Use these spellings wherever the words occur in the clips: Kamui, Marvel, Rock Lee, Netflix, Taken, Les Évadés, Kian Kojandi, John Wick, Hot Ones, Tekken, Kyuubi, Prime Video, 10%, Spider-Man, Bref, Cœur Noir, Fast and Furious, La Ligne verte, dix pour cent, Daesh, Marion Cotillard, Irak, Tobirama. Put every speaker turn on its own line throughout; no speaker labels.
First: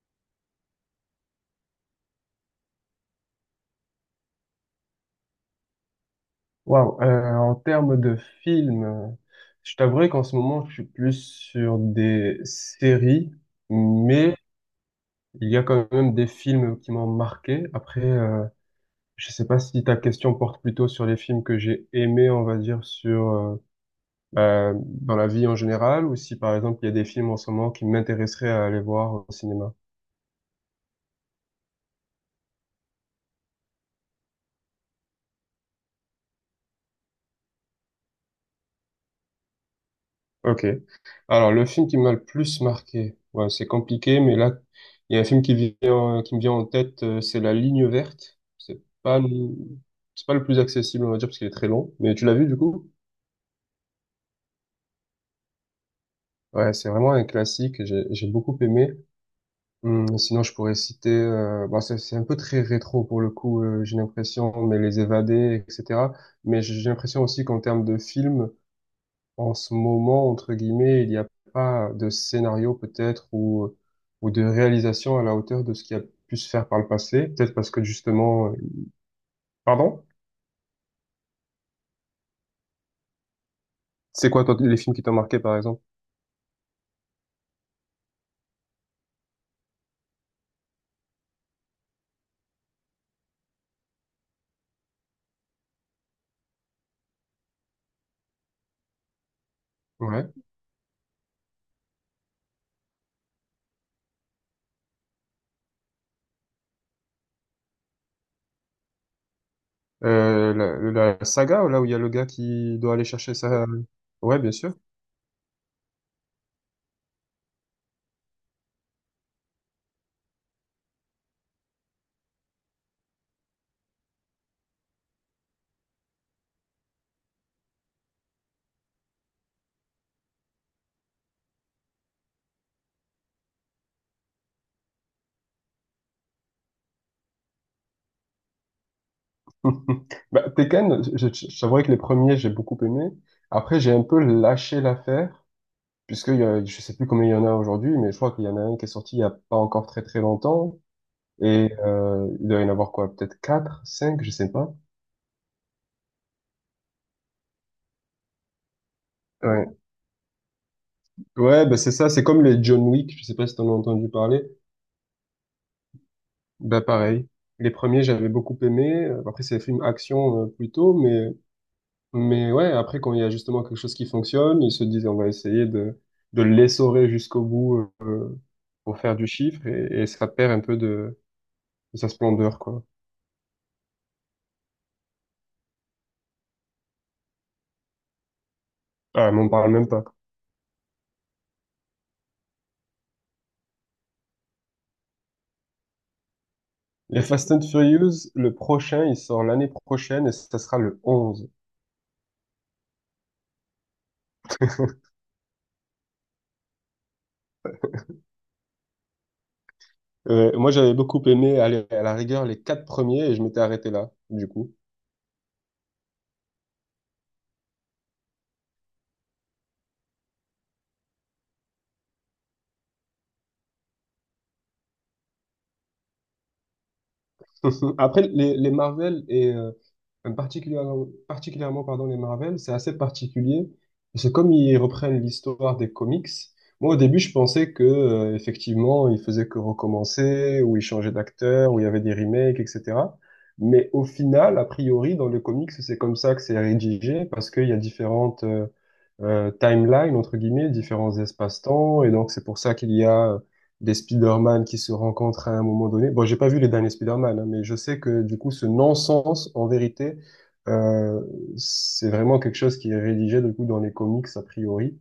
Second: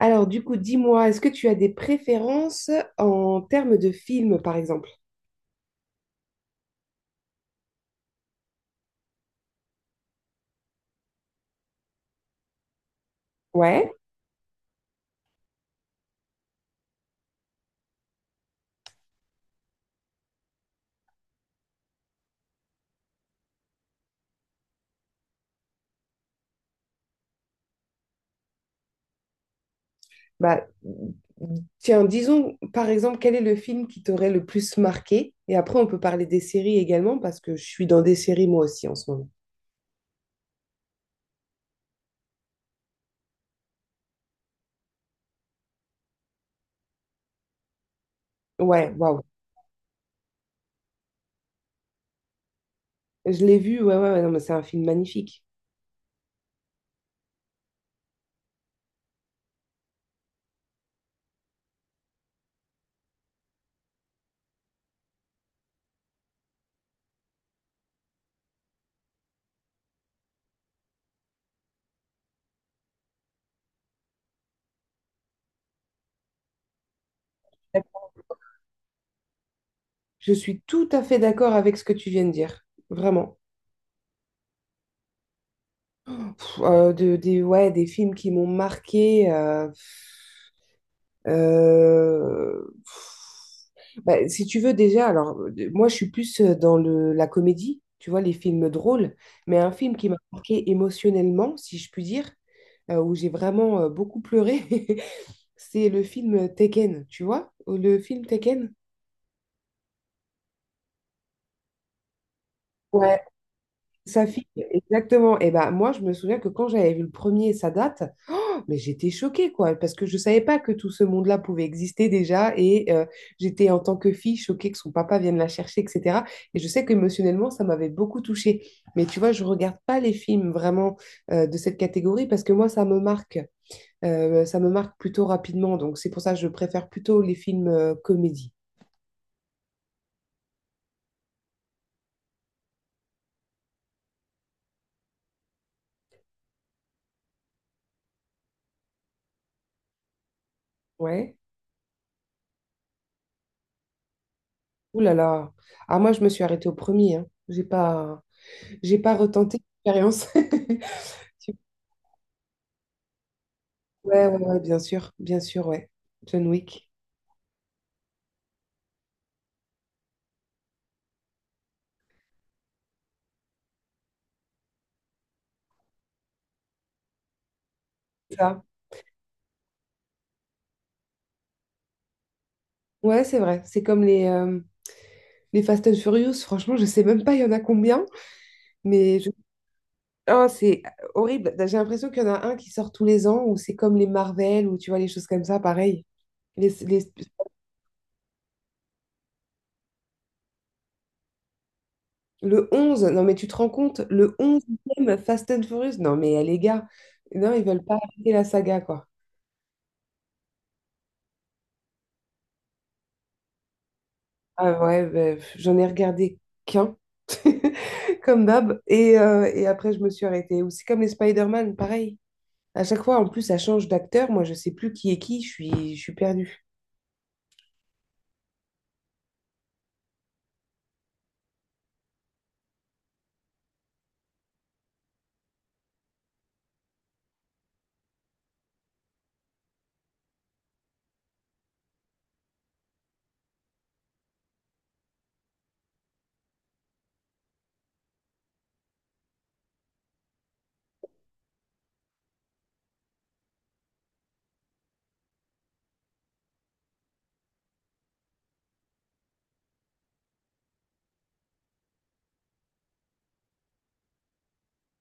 Alors, du coup, dis-moi, est-ce que tu as des préférences en termes de films, par exemple?
Wow. En termes de films, je t'avouerai qu'en ce moment, je suis plus sur des séries,
Ouais.
mais il y a quand même des films qui m'ont marqué. Après, je sais pas si ta question porte plutôt sur les films que j'ai aimés, on va dire, sur bah, dans la vie en général, ou si par exemple il y a des films en ce moment qui m'intéresseraient à aller voir au cinéma.
Bah, tiens, disons, par exemple, quel est le film qui t'aurait le plus marqué? Et après, on peut parler des séries également, parce que je suis dans des séries moi aussi en ce moment.
Ok. Alors, le film qui m'a le plus marqué, ouais, c'est compliqué, mais là, il y a un film qui vient, qui me vient en tête, c'est La Ligne verte.
Ouais, waouh.
C'est pas le plus accessible, on va dire, parce qu'il est très long. Mais tu l'as vu, du coup?
Je l'ai vu, ouais, ouais, ouais, non, mais c'est un film magnifique.
Ouais, c'est vraiment un classique, j'ai beaucoup aimé. Sinon, je pourrais citer, bon, c'est un peu très rétro pour le coup, j'ai l'impression, mais Les Évadés, etc. Mais j'ai l'impression aussi qu'en termes de film, en ce moment, entre guillemets, il n'y a pas de scénario peut-être ou de réalisation à la hauteur de ce qui a pu se faire par le passé. Peut-être parce que justement. Pardon?
Je suis tout à fait d'accord avec ce que tu viens de dire, vraiment.
C'est quoi toi, les films qui t'ont marqué par exemple?
Pff, des, ouais, des films qui m'ont marqué. Pff. Bah, si tu veux déjà, alors moi je suis plus dans la comédie, tu vois, les films drôles, mais un film qui m'a
Ouais.
marqué émotionnellement, si je puis dire, où j'ai vraiment beaucoup pleuré, c'est le film Taken, tu vois, le film Taken.
Euh, la saga, là où il y a le gars qui doit aller
Ouais,
chercher sa.
sa
Ouais,
fille,
bien sûr.
exactement. Et ben moi, je me souviens que quand j'avais vu le premier, ça date. Mais j'étais choquée, quoi, parce que je ne savais pas que tout ce monde-là pouvait exister déjà. Et j'étais en tant que fille choquée que son papa vienne la chercher, etc. Et je sais qu'émotionnellement, ça m'avait beaucoup touchée. Mais tu vois, je ne regarde pas les films vraiment de cette catégorie parce que moi, ça me marque. Ça me marque plutôt rapidement. Donc, c'est pour ça que je préfère plutôt les films comédie.
Bah, Tekken, je t'avouerai que les premiers, j'ai beaucoup aimé. Après, j'ai un peu lâché l'affaire, puisque il y a, je sais plus combien il y en a aujourd'hui, mais je crois qu'il y en a un qui est sorti il y a pas encore très très longtemps.
Ouais.
Et il doit y en avoir quoi? Peut-être 4, 5, je sais pas.
Ouh là là. Ah, moi, je me suis arrêtée au premier. Hein. J'ai pas retenté
Ouais,
l'expérience.
ouais, bah c'est ça, c'est comme les John Wick, je sais pas si t'en as entendu
Ouais, ouais,
parler.
ouais, bien sûr. Bien sûr, ouais. John
Bah
Wick.
pareil. Les premiers, j'avais beaucoup aimé. Après, c'est des films action plutôt, mais ouais, après quand il y a justement quelque chose qui fonctionne, ils se disent on va essayer de l'essorer jusqu'au bout,
Ça.
pour faire du chiffre et ça perd un peu de sa splendeur quoi.
Ouais, c'est vrai. C'est comme les Fast and Furious. Franchement, je sais même pas il y en a combien, mais je-
Ah, m'en parle même pas.
Ah, c'est horrible. Bah, j'ai l'impression qu'il y en a un qui sort tous les ans, ou c'est comme les Marvel, ou tu vois, les choses comme ça, pareil. Les- les-
Les Fast and Furious, le prochain, il sort l'année prochaine et ça sera le 11.
Le 11 non mais tu te rends compte, le onzième Fast and Furious, non mais les gars, non, ils veulent pas arrêter la saga, quoi.
Ouais, moi, j'avais beaucoup aimé, aller à la rigueur, les quatre premiers et je m'étais arrêté là, du coup.
Ah ouais, ben, pff, j'en ai regardé qu'un, comme d'hab, et après je me suis arrêtée. Ou c'est comme les Spider-Man, pareil. À chaque fois, en plus, ça change d'acteur. Moi, je sais plus qui est qui. Je suis perdue.
Après, les Marvel et particulièrement, particulièrement pardon, les Marvel, c'est assez particulier. Parce que comme ils reprennent l'histoire des comics, moi au début je pensais que effectivement ils faisaient que recommencer, ou ils changeaient d'acteur, ou il y avait des remakes, etc. Mais au final, a priori, dans les comics, c'est comme ça que c'est rédigé, parce qu'il y a différentes timelines, entre guillemets, différents espaces-temps, et donc c'est pour ça qu'il y a des Spider-Man qui se rencontrent à un moment donné. Bon, j'ai pas vu les derniers Spider-Man, hein, mais je sais que du coup, ce non-sens, en vérité, euh, c'est vraiment quelque chose qui est rédigé du coup dans les comics a priori.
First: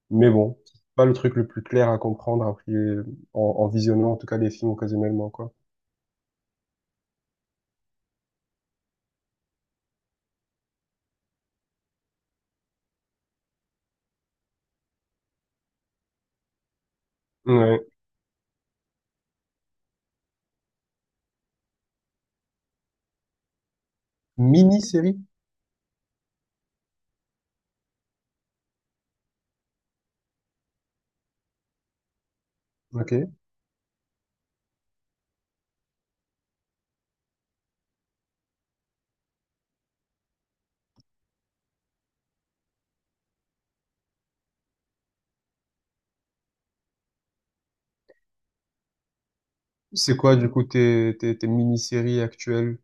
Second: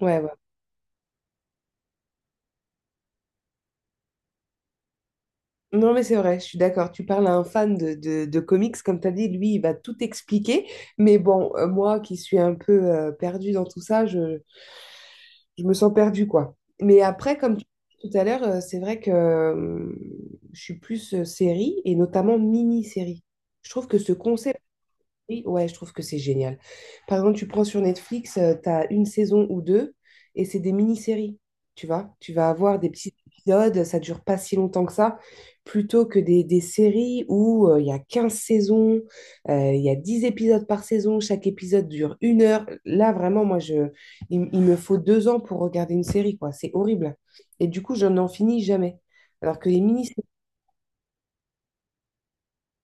Ouais,
Mais
ouais.
bon, c'est pas le truc le plus clair à comprendre a priori, en visionnant en tout cas les films occasionnellement, quoi.
Non, mais c'est vrai, je suis d'accord. Tu parles à un fan de comics, comme tu as dit, lui, il va tout expliquer. Mais bon, moi qui suis un peu perdue dans tout ça, je me sens perdue, quoi. Mais après, comme tu
Ouais.
disais tout à l'heure, c'est vrai que je suis plus série et notamment mini-série. Je trouve que ce concept,
Mini-série?
oui, ouais, je trouve que c'est génial. Par exemple, tu prends sur Netflix, tu as une saison ou deux et c'est des mini-séries, tu vois. Tu vas avoir des petits
Ok.
épisodes, ça dure pas si longtemps que ça, plutôt que des séries où il y a 15 saisons, il y a 10 épisodes par saison, chaque épisode dure 1 heure. Là, vraiment, moi, il me faut 2 ans pour regarder une série, quoi. C'est horrible. Et du coup, je n'en finis jamais. Alors que les
C'est
mini-séries.
quoi du coup tes mini-séries actuelles?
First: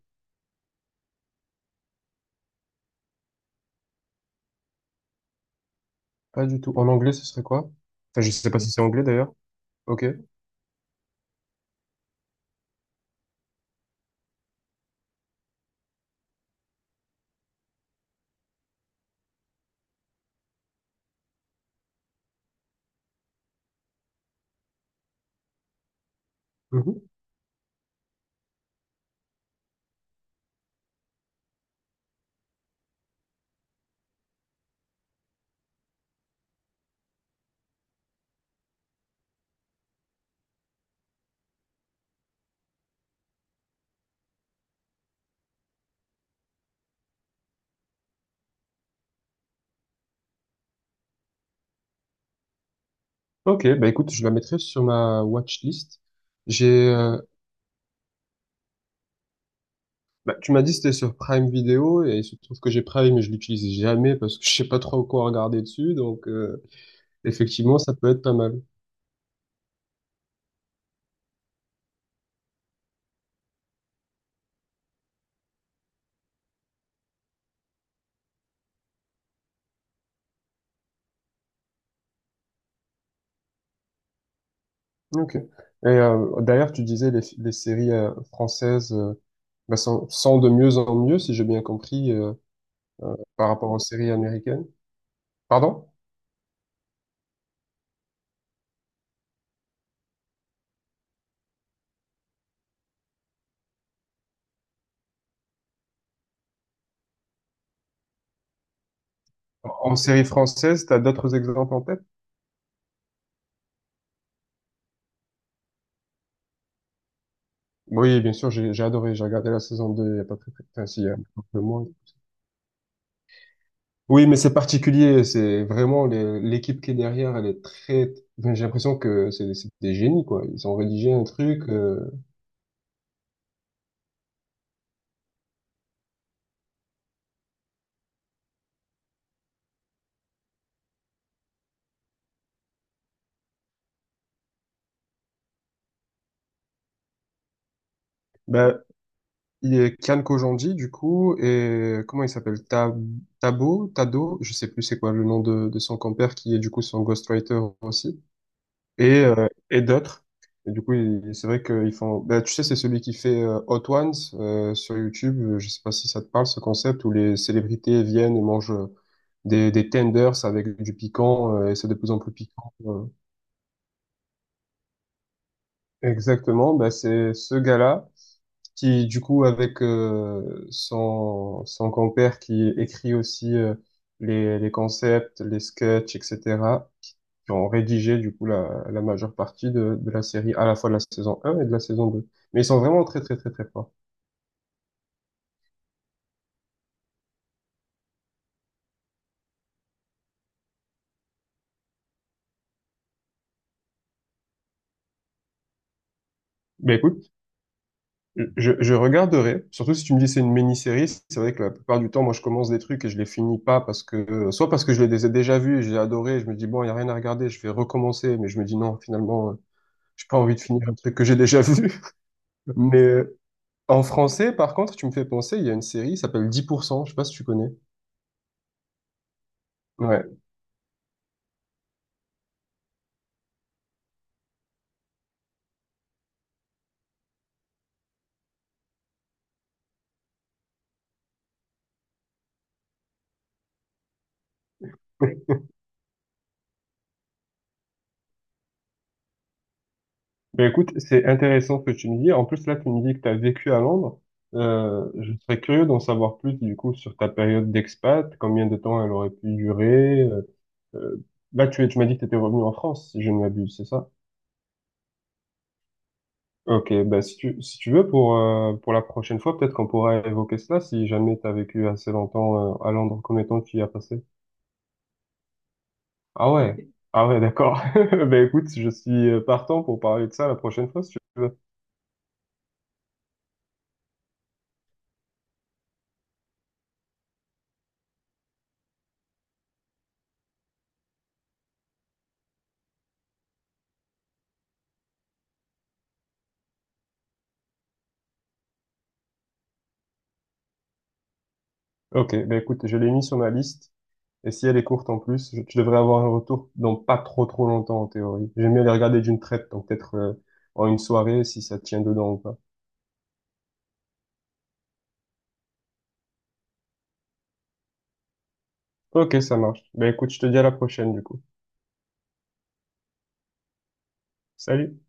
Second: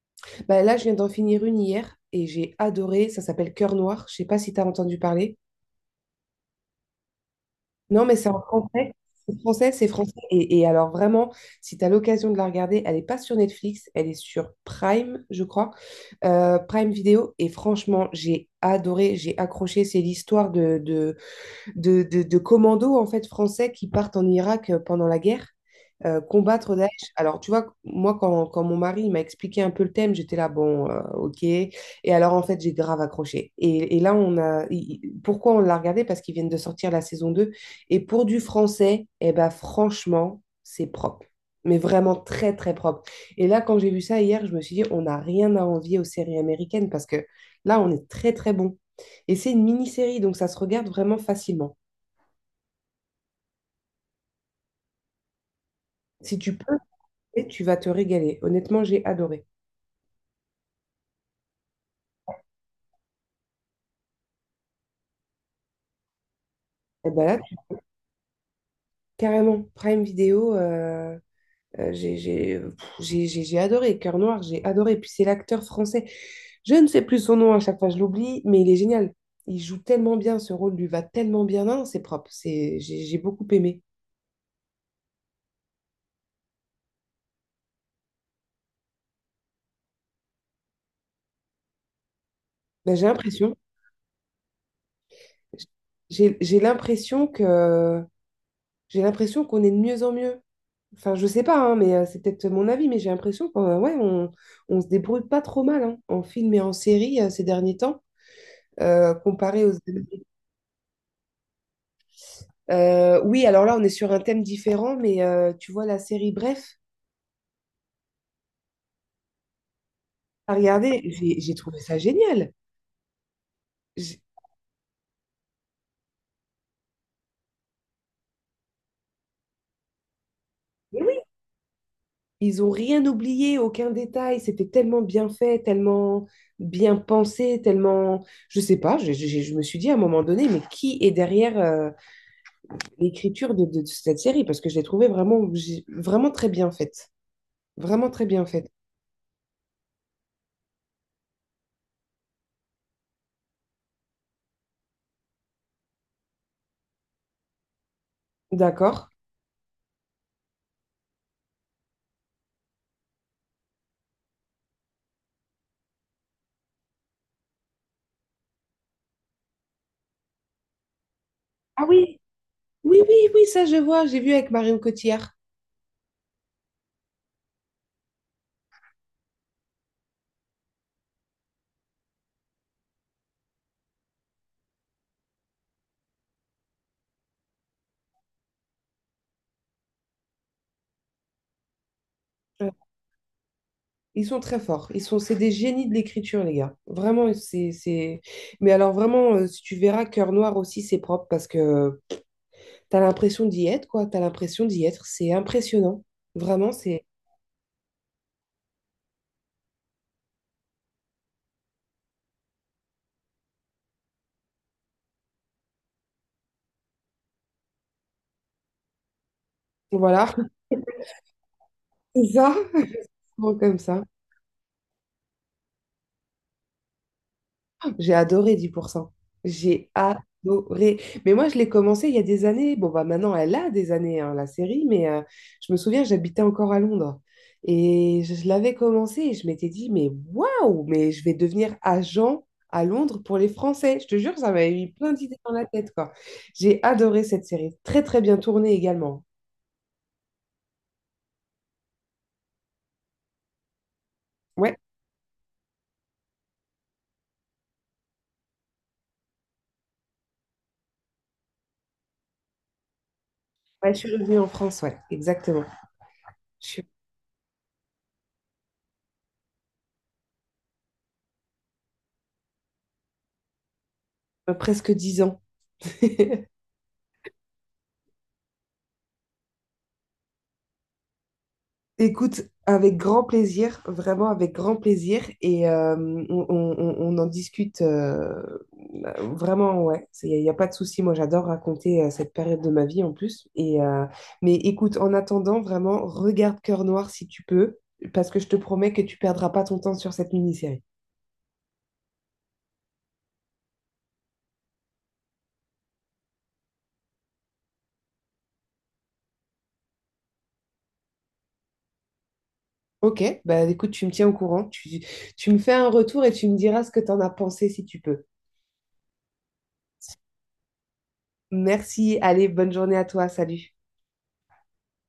Bah, là, je viens d'en finir une hier et j'ai adoré. Ça s'appelle Cœur Noir. Je sais pas si tu as entendu parler.
Pas du tout. En anglais, ce serait quoi?
Non, mais
Enfin,
c'est
je
en
sais pas si c'est
français.
anglais d'ailleurs.
C'est français, c'est
Ok.
français. Et alors, vraiment, si tu as l'occasion de la regarder, elle n'est pas sur Netflix, elle est sur Prime, je crois, Prime Vidéo. Et franchement, j'ai adoré, j'ai accroché. C'est l'histoire de commandos en fait français qui partent en Irak pendant la guerre combattre Daesh. Alors, tu vois, moi, quand mon mari il m'a expliqué un peu le thème, j'étais là, bon, ok. Et, alors, en fait, j'ai grave accroché. Et là, pourquoi on l'a regardé? Parce qu'ils viennent de sortir la saison 2. Et pour du français, eh ben, franchement, c'est propre. Mais vraiment très, très propre. Et là, quand j'ai vu ça hier, je me suis dit, on n'a rien à envier aux séries américaines parce que là, on est très, très bon. Et c'est une mini-série, donc ça se regarde vraiment facilement.
Ok, bah écoute, je la mettrai sur ma watchlist.
Si tu peux,
J'ai, euh,
et tu vas te régaler. Honnêtement, j'ai adoré.
bah, tu m'as dit que c'était sur Prime Video et il se trouve que j'ai Prime mais je l'utilise jamais parce que je sais pas trop quoi regarder dessus, donc
Et ben là,
effectivement ça peut être pas mal.
carrément, Prime Video, j'ai adoré. Cœur Noir, j'ai adoré. Puis c'est l'acteur français. Je ne sais plus son nom à chaque fois, je l'oublie, mais il est génial. Il joue tellement bien, ce rôle lui va tellement bien. Non, non, c'est propre. C'est, j'ai beaucoup aimé.
Ok. Et d'ailleurs tu disais les séries françaises, bah, sont de mieux en mieux si j'ai bien compris,
Ben,
par rapport aux séries américaines. Pardon?
j'ai l'impression que j'ai l'impression qu'on est de mieux en mieux. Enfin, je sais pas, hein, mais c'est peut-être mon avis, mais j'ai l'impression qu'on ouais, on se débrouille pas trop mal hein, en film et en série ces derniers temps, comparé aux
En
Américains.
série française, t'as d'autres exemples en tête?
Oui, alors là, on est sur un thème différent, mais tu vois, la série Bref,
Oui, bien sûr, j'ai adoré, j'ai regardé la saison 2. Il y a pas très
à
très enfin, si,
regarder,
il y a
j'ai
un
j'ai
peu
trouvé
moins.
ça génial. J'ai-
Oui, mais c'est particulier, c'est vraiment l'équipe qui est derrière, elle est très enfin, j'ai l'impression que c'est des génies quoi, ils ont
Mais
rédigé
oui,
un truc.
ils ont rien oublié, aucun détail, c'était tellement bien fait, tellement bien pensé, tellement. Je sais pas, je me suis dit à un moment donné, mais qui est derrière l'écriture de cette série parce que je l'ai trouvée vraiment, vraiment très bien faite. Vraiment très bien faite.
Ben il y a Kian Kojandi du coup et comment il s'appelle? Tabo, Tado, je sais plus c'est quoi le nom de son compère qui est du coup son ghostwriter aussi.
D'accord.
Et d'autres. Et du coup, c'est vrai qu'ils font. Bah, tu sais, c'est celui qui fait Hot Ones sur YouTube. Je sais pas si ça te parle ce concept où les célébrités viennent et mangent des tenders avec du piquant et
Ah
c'est de plus en
oui,
plus piquant.
oui, oui, oui, ça je vois, j'ai vu avec Marion Cotillard.
Exactement. Bah, c'est ce gars-là qui, du coup, avec son compère qui écrit aussi les concepts, les sketchs, etc. qui ont rédigé du coup la majeure partie de la série, à la fois de la saison un et de la saison 2. Mais ils
Euh,
sont vraiment très très très très forts.
Ils sont très forts. C'est des génies de l'écriture, les gars. Vraiment, c'est... Mais alors vraiment, si tu verras, Cœur Noir aussi, c'est propre parce que t'as l'impression d'y être, quoi. T'as l'impression d'y être. C'est impressionnant. Vraiment,
Ben
c'est.
écoute, je regarderai, surtout si tu me dis c'est une mini-série, c'est vrai que la plupart du temps, moi je commence des trucs et je les finis pas parce que, soit parce que je les ai déjà vus, et j'ai adoré, et je me dis bon, il y a rien à regarder, je vais recommencer, mais je me dis non, finalement,
Voilà.
j'ai pas envie de finir un truc que j'ai déjà vu.
C'est ça,
Mais
gros, comme ça.
en français, par contre, tu me fais penser, il y a une série, qui s'appelle 10%, je sais pas si tu connais.
J'ai adoré Dix pour cent. J'ai
Ouais.
adoré. Mais moi, je l'ai commencé il y a des années. Bon, bah maintenant, elle a des années, hein, la série, mais je me souviens, j'habitais encore à Londres. Et je l'avais commencé et je m'étais dit, mais waouh, mais je vais devenir agent à Londres pour les Français. Je te jure, ça m'avait mis plein d'idées dans la tête, quoi. J'ai adoré cette série. Très, très bien tournée également.
Ben écoute, c'est intéressant ce que tu me dis. En plus, là, tu me dis que tu as vécu à Londres.
Ouais,
Je serais curieux d'en savoir plus, du coup, sur ta période d'expat, combien de temps elle aurait pu durer. Euh, là, tu m'as dit que tu étais revenu en France, si je ne m'abuse, c'est
ouais, je
ça?
suis revenue en France, ouais, exactement. Je suis
Ok, ben si tu veux, pour la prochaine fois, peut-être qu'on pourra évoquer cela, si jamais tu as vécu assez longtemps à Londres, combien de temps tu y as passé?
Presque 10 ans.
Ah ouais, ah ouais, d'accord. Ben écoute, je suis partant pour parler de ça la prochaine fois, si tu veux.
Écoute, avec grand plaisir, vraiment avec grand plaisir, et on en discute vraiment, ouais, y a pas de souci, moi j'adore raconter cette période de ma vie en plus, mais écoute, en attendant, vraiment, regarde Cœur Noir si tu peux, parce que je te promets que tu perdras pas ton temps sur cette mini-série.
Ok, ben écoute, je l'ai mis sur ma liste. Et si elle est courte en plus, je devrais avoir un retour dans pas trop trop longtemps en théorie. J'aime bien les regarder d'une traite, donc peut-être en une soirée si ça tient dedans ou pas.
Ok, bah écoute, tu me tiens au courant, tu me fais un retour et tu me diras ce que t'en as pensé si tu peux.
Ok, ça marche. Ben écoute, je te dis à la prochaine du coup.
Merci, allez, bonne journée à toi, salut.
Salut!